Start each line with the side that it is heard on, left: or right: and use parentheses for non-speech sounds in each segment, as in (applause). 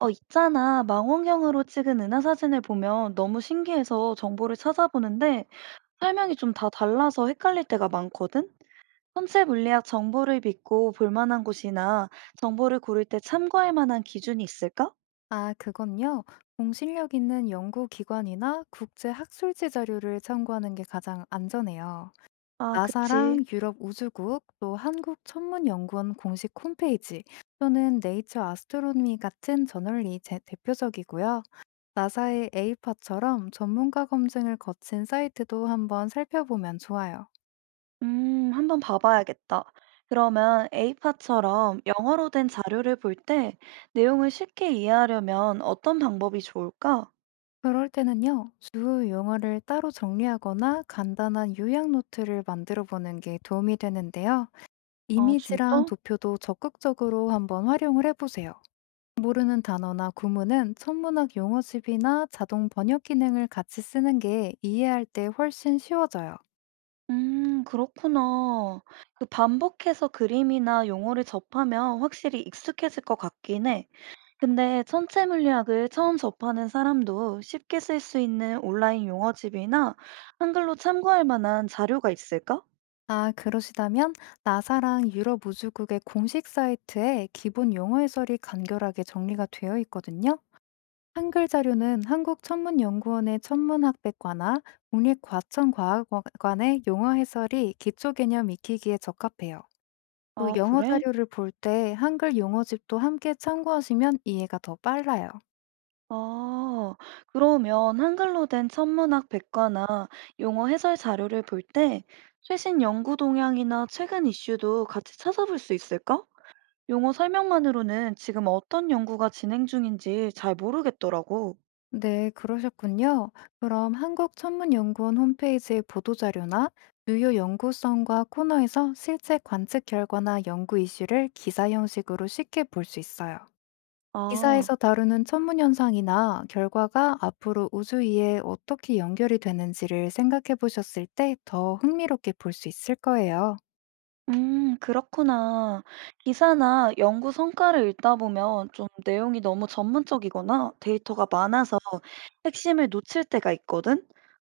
right: 있잖아. 망원경으로 찍은 은하사진을 보면 너무 신기해서 정보를 찾아보는데 설명이 좀 다 달라서 헷갈릴 때가 많거든? 천체 물리학 정보를 믿고 볼 만한 곳이나 정보를 고를 때 참고할 만한 기준이 있을까?
left: 아, 그건요. 공신력 있는 연구기관이나 국제 학술지 자료를 참고하는 게 가장 안전해요.
right: 아, 그치.
left: 나사랑 유럽 우주국 또 한국 천문연구원 공식 홈페이지 또는 네이처 아스트로노미 같은 저널이 대표적이고요. 나사의 에이파처럼 전문가 검증을 거친 사이트도 한번 살펴보면 좋아요.
right: 한번 봐봐야겠다. 그러면 에이파처럼 영어로 된 자료를 볼 때 내용을 쉽게 이해하려면 어떤 방법이 좋을까?
left: 그럴 때는요, 주 용어를 따로 정리하거나 간단한 요약 노트를 만들어 보는 게 도움이 되는데요.
right: 아,
left: 이미지랑
right: 진짜?
left: 도표도 적극적으로 한번 활용을 해보세요. 모르는 단어나 구문은 천문학 용어집이나 자동 번역 기능을 같이 쓰는 게 이해할 때 훨씬 쉬워져요.
right: 그렇구나. 그 반복해서 그림이나 용어를 접하면 확실히 익숙해질 것 같긴 해. 근데 천체 물리학을 처음 접하는 사람도 쉽게 쓸 수 있는 온라인 용어집이나 한글로 참고할 만한 자료가 있을까?
left: 아, 그러시다면 나사랑 유럽 우주국의 공식 사이트에 기본 용어 해설이 간결하게 정리가 되어 있거든요. 한글 자료는 한국천문연구원의 천문학백과나 국립과천과학관의 용어 해설이 기초 개념 익히기에 적합해요. 또
right: 아,
left: 영어
right: 그래?
left: 자료를 볼 때 한글 용어집도 함께 참고하시면 이해가 더 빨라요.
right: 아, 그러면 한글로 된 천문학 백과나 용어 해설 자료를 볼 때 최신 연구 동향이나 최근 이슈도 같이 찾아볼 수 있을까? 용어 설명만으로는 지금 어떤 연구가 진행 중인지 잘 모르겠더라고.
left: 네, 그러셨군요. 그럼 한국천문연구원 홈페이지의 보도자료나 유효 연구성과 코너에서 실제 관측 결과나 연구 이슈를 기사 형식으로 쉽게 볼 수 있어요.
right: 아,
left: 기사에서 다루는 천문현상이나 결과가 앞으로 우주 이해에 어떻게 연결이 되는지를 생각해 보셨을 때 더 흥미롭게 볼 수 있을 거예요.
right: 그렇구나. 기사나 연구 성과를 읽다 보면 좀 내용이 너무 전문적이거나 데이터가 많아서 핵심을 놓칠 때가 있거든?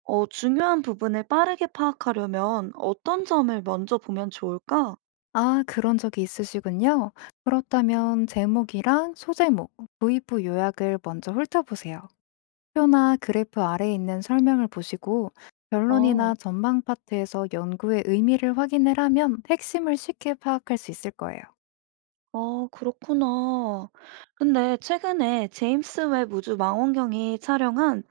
right: 중요한 부분을 빠르게 파악하려면 어떤 점을 먼저 보면 좋을까?
left: 아, 그런 적이 있으시군요. 그렇다면 제목이랑 소제목, 도입부 요약을 먼저 훑어보세요. 표나 그래프 아래에 있는 설명을 보시고 결론이나
right: 어.
left: 전망 파트에서 연구의 의미를 확인을 하면 핵심을 쉽게 파악할 수 있을 거예요.
right: 아, 그렇구나. 근데 최근에 제임스 웹 우주 망원경이 촬영한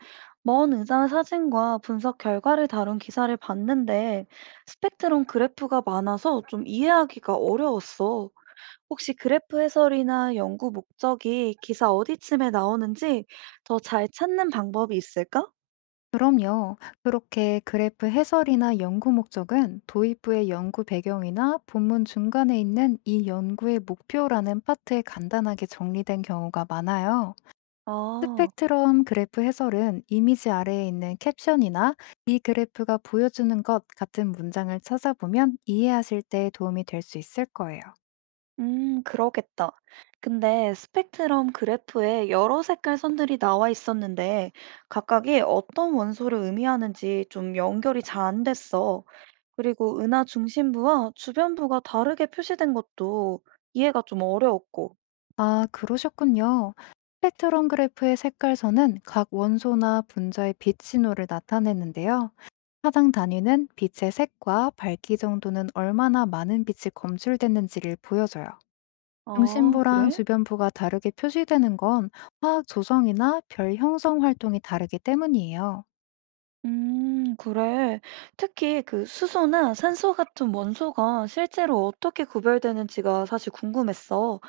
right: 먼 의자 사진과 분석 결과를 다룬 기사를 봤는데 스펙트럼 그래프가 많아서 좀 이해하기가 어려웠어. 혹시 그래프 해설이나 연구 목적이 기사 어디쯤에 나오는지 더 잘 찾는 방법이 있을까?
left: 그럼요. 그렇게 그래프 해설이나 연구 목적은 도입부의 연구 배경이나 본문 중간에 있는 이 연구의 목표라는 파트에 간단하게 정리된 경우가 많아요.
right: 아.
left: 스펙트럼 그래프 해설은 이미지 아래에 있는 캡션이나 이 그래프가 보여주는 것 같은 문장을 찾아보면 이해하실 때 도움이 될 수 있을 거예요.
right: 그러겠다. 근데 스펙트럼 그래프에 여러 색깔 선들이 나와 있었는데 각각이 어떤 원소를 의미하는지 좀 연결이 잘 안 됐어. 그리고 은하 중심부와 주변부가 다르게 표시된 것도 이해가 좀 어려웠고.
left: 아, 그러셨군요. 스펙트럼 그래프의 색깔선은 각 원소나 분자의 빛 신호를 나타내는데요. 하단 단위는 빛의 색과 밝기 정도는 얼마나 많은 빛이 검출됐는지를 보여줘요.
right: 아,
left: 중심부랑
right: 그래?
left: 주변부가 다르게 표시되는 건 화학 조성이나 별 형성 활동이 다르기 때문이에요.
right: 그래. 특히 그 수소나 산소 같은 원소가 실제로 어떻게 구별되는지가 사실 궁금했어.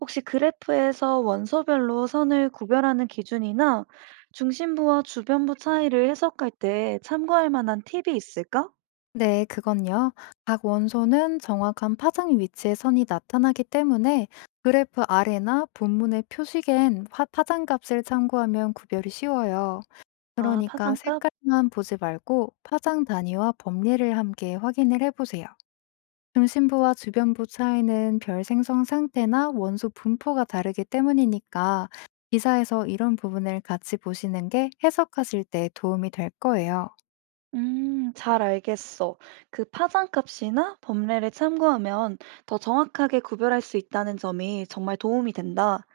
right: 혹시 그래프에서 원소별로 선을 구별하는 기준이나 중심부와 주변부 차이를 해석할 때 참고할 만한 팁이 있을까?
left: 네, 그건요. 각 원소는 정확한 파장 위치의 선이 나타나기 때문에 그래프 아래나 본문의 표식엔 파장 값을 참고하면 구별이 쉬워요.
right: 아,
left: 그러니까
right: 파장값?
left: 색깔만 보지 말고 파장 단위와 범례를 함께 확인을 해보세요. 중심부와 주변부 차이는 별 생성 상태나 원소 분포가 다르기 때문이니까 기사에서 이런 부분을 같이 보시는 게 해석하실 때 도움이 될 거예요.
right: 잘 알겠어. 그 파장값이나 범례를 참고하면 더 정확하게 구별할 수 있다는 점이 정말 도움이 된다.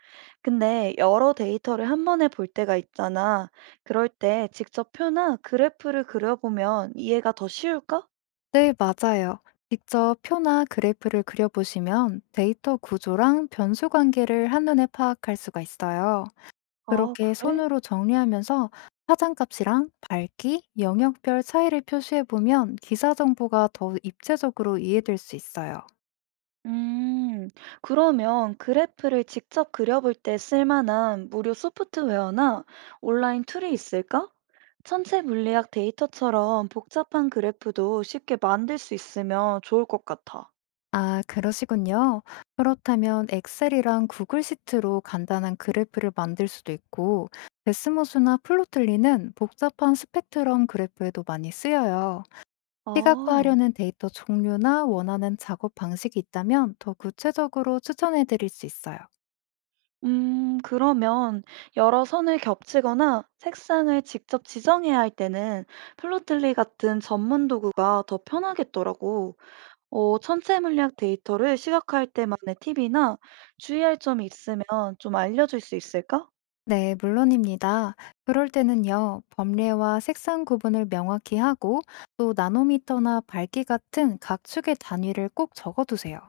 right: 근데 여러 데이터를 한 번에 볼 때가 있잖아. 그럴 때 직접 표나 그래프를 그려보면 이해가 더 쉬울까?
left: 네, 맞아요. 직접 표나 그래프를 그려보시면 데이터 구조랑 변수 관계를 한눈에 파악할 수가 있어요.
right: 아,
left: 그렇게
right: 그래?
left: 손으로 정리하면서 파장값이랑 밝기, 영역별 차이를 표시해보면 기사 정보가 더 입체적으로 이해될 수 있어요.
right: 음, 그러면 그래프를 직접 그려볼 때 쓸만한 무료 소프트웨어나 온라인 툴이 있을까? 천체 물리학 데이터처럼 복잡한 그래프도 쉽게 만들 수 있으면 좋을 것 같아.
left: 아, 그러시군요. 그렇다면 엑셀이랑 구글 시트로 간단한 그래프를 만들 수도 있고, 데스모스나 플로틀리는 복잡한 스펙트럼 그래프에도 많이 쓰여요.
right: 아,
left: 시각화하려는 데이터 종류나 원하는 작업 방식이 있다면 더 구체적으로 추천해 드릴 수 있어요.
right: 그러면 여러 선을 겹치거나 색상을 직접 지정해야 할 때는 플로틀리 같은 전문 도구가 더 편하겠더라고. 천체 물리학 데이터를 시각화할 때만의 팁이나 주의할 점이 있으면 좀 알려줄 수 있을까?
left: 네, 물론입니다. 그럴 때는요, 범례와 색상 구분을 명확히 하고 또 나노미터나 밝기 같은 각 축의 단위를 꼭 적어두세요.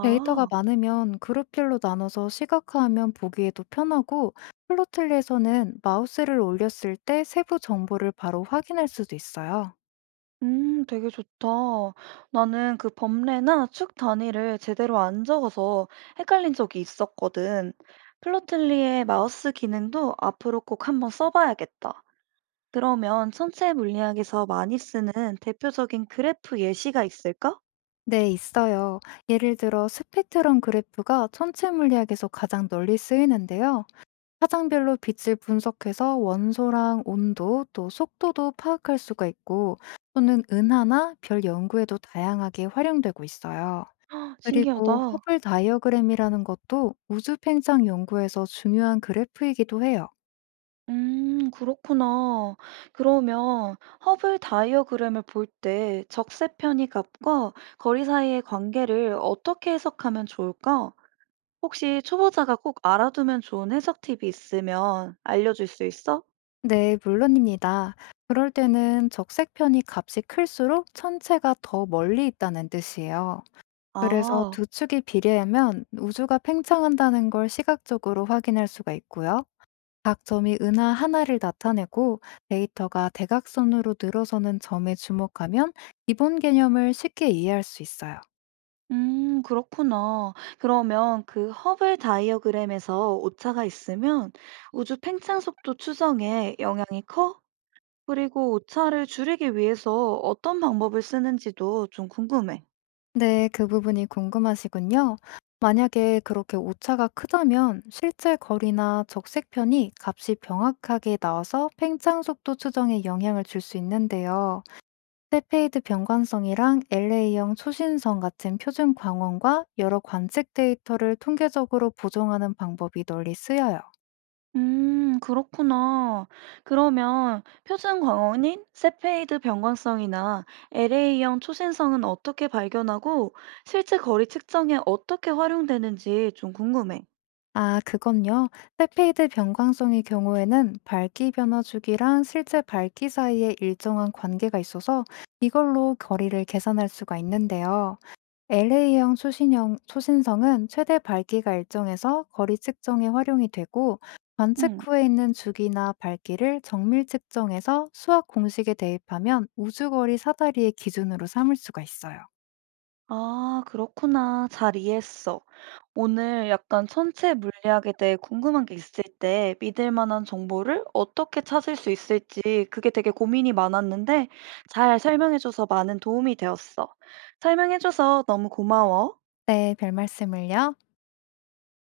left: 데이터가 많으면 그룹별로 나눠서 시각화하면 보기에도 편하고 플로틀에서는 마우스를 올렸을 때 세부 정보를 바로 확인할 수도 있어요.
right: 되게 좋다. 나는 그 범례나 축 단위를 제대로 안 적어서 헷갈린 적이 있었거든. 플로틀리의 마우스 기능도 앞으로 꼭 한번 써봐야겠다. 그러면 천체 물리학에서 많이 쓰는 대표적인 그래프 예시가 있을까?
left: 네, 있어요. 예를 들어 스펙트럼 그래프가 천체 물리학에서 가장 널리 쓰이는데요. 파장별로 빛을 분석해서 원소랑 온도, 또 속도도 파악할 수가 있고, 또는 은하나 별 연구에도 다양하게 활용되고 있어요.
right: (gasps) 헉,
left: 그리고
right: 신기하다.
left: 허블 다이어그램이라는 것도 우주 팽창 연구에서 중요한 그래프이기도 해요.
right: 그렇구나. 그러면 허블 다이어그램을 볼 때 적세 편이 값과 거리 사이의 관계를 어떻게 해석하면 좋을까? 혹시 초보자가 꼭 알아두면 좋은 해석 팁이 있으면 알려줄 수 있어?
left: 네, 물론입니다. 그럴 때는 적색 편이 값이 클수록 천체가 더 멀리 있다는 뜻이에요. 그래서
right: 아,
left: 두 축이 비례하면 우주가 팽창한다는 걸 시각적으로 확인할 수가 있고요. 각 점이 은하 하나를 나타내고 데이터가 대각선으로 늘어서는 점에 주목하면 기본 개념을 쉽게 이해할 수 있어요.
right: 그렇구나. 그러면 그 허블 다이어그램에서 오차가 있으면 우주 팽창 속도 추정에 영향이 커? 그리고 오차를 줄이기 위해서 어떤 방법을 쓰는지도 좀 궁금해.
left: 네, 그 부분이 궁금하시군요. 만약에 그렇게 오차가 크다면 실제 거리나 적색편이 값이 명확하게 나와서 팽창 속도 추정에 영향을 줄 수 있는데요. 세페이드 변관성이랑 LA형 초신성 같은 표준 광원과 여러 관측 데이터를 통계적으로 보정하는 방법이 널리 쓰여요.
right: 그렇구나. 그러면 표준 광원인, 세페이드 변광성이나 LA형 초신성은 어떻게 발견하고 실제 거리 측정에 어떻게 활용되는지 좀 궁금해.
left: 아, 그건요. 세페이드 변광성의 경우에는 밝기 변화 주기랑 실제 밝기 사이에 일정한 관계가 있어서 이걸로 거리를 계산할 수가 있는데요. LA형 초신형, 초신성은 최대 밝기가 일정해서 거리 측정에 활용이 되고 관측
right: 응.
left: 후에 있는 주기나 밝기를 정밀 측정해서 수학 공식에 대입하면 우주거리 사다리의 기준으로 삼을 수가 있어요.
right: 아, 그렇구나. 잘 이해했어. 오늘 약간 천체 물리학에 대해 궁금한 게 있을 때 믿을 만한 정보를 어떻게 찾을 수 있을지 그게 되게 고민이 많았는데 잘 설명해줘서 많은 도움이 되었어. 설명해줘서 너무 고마워.
left: 네, 별 말씀을요.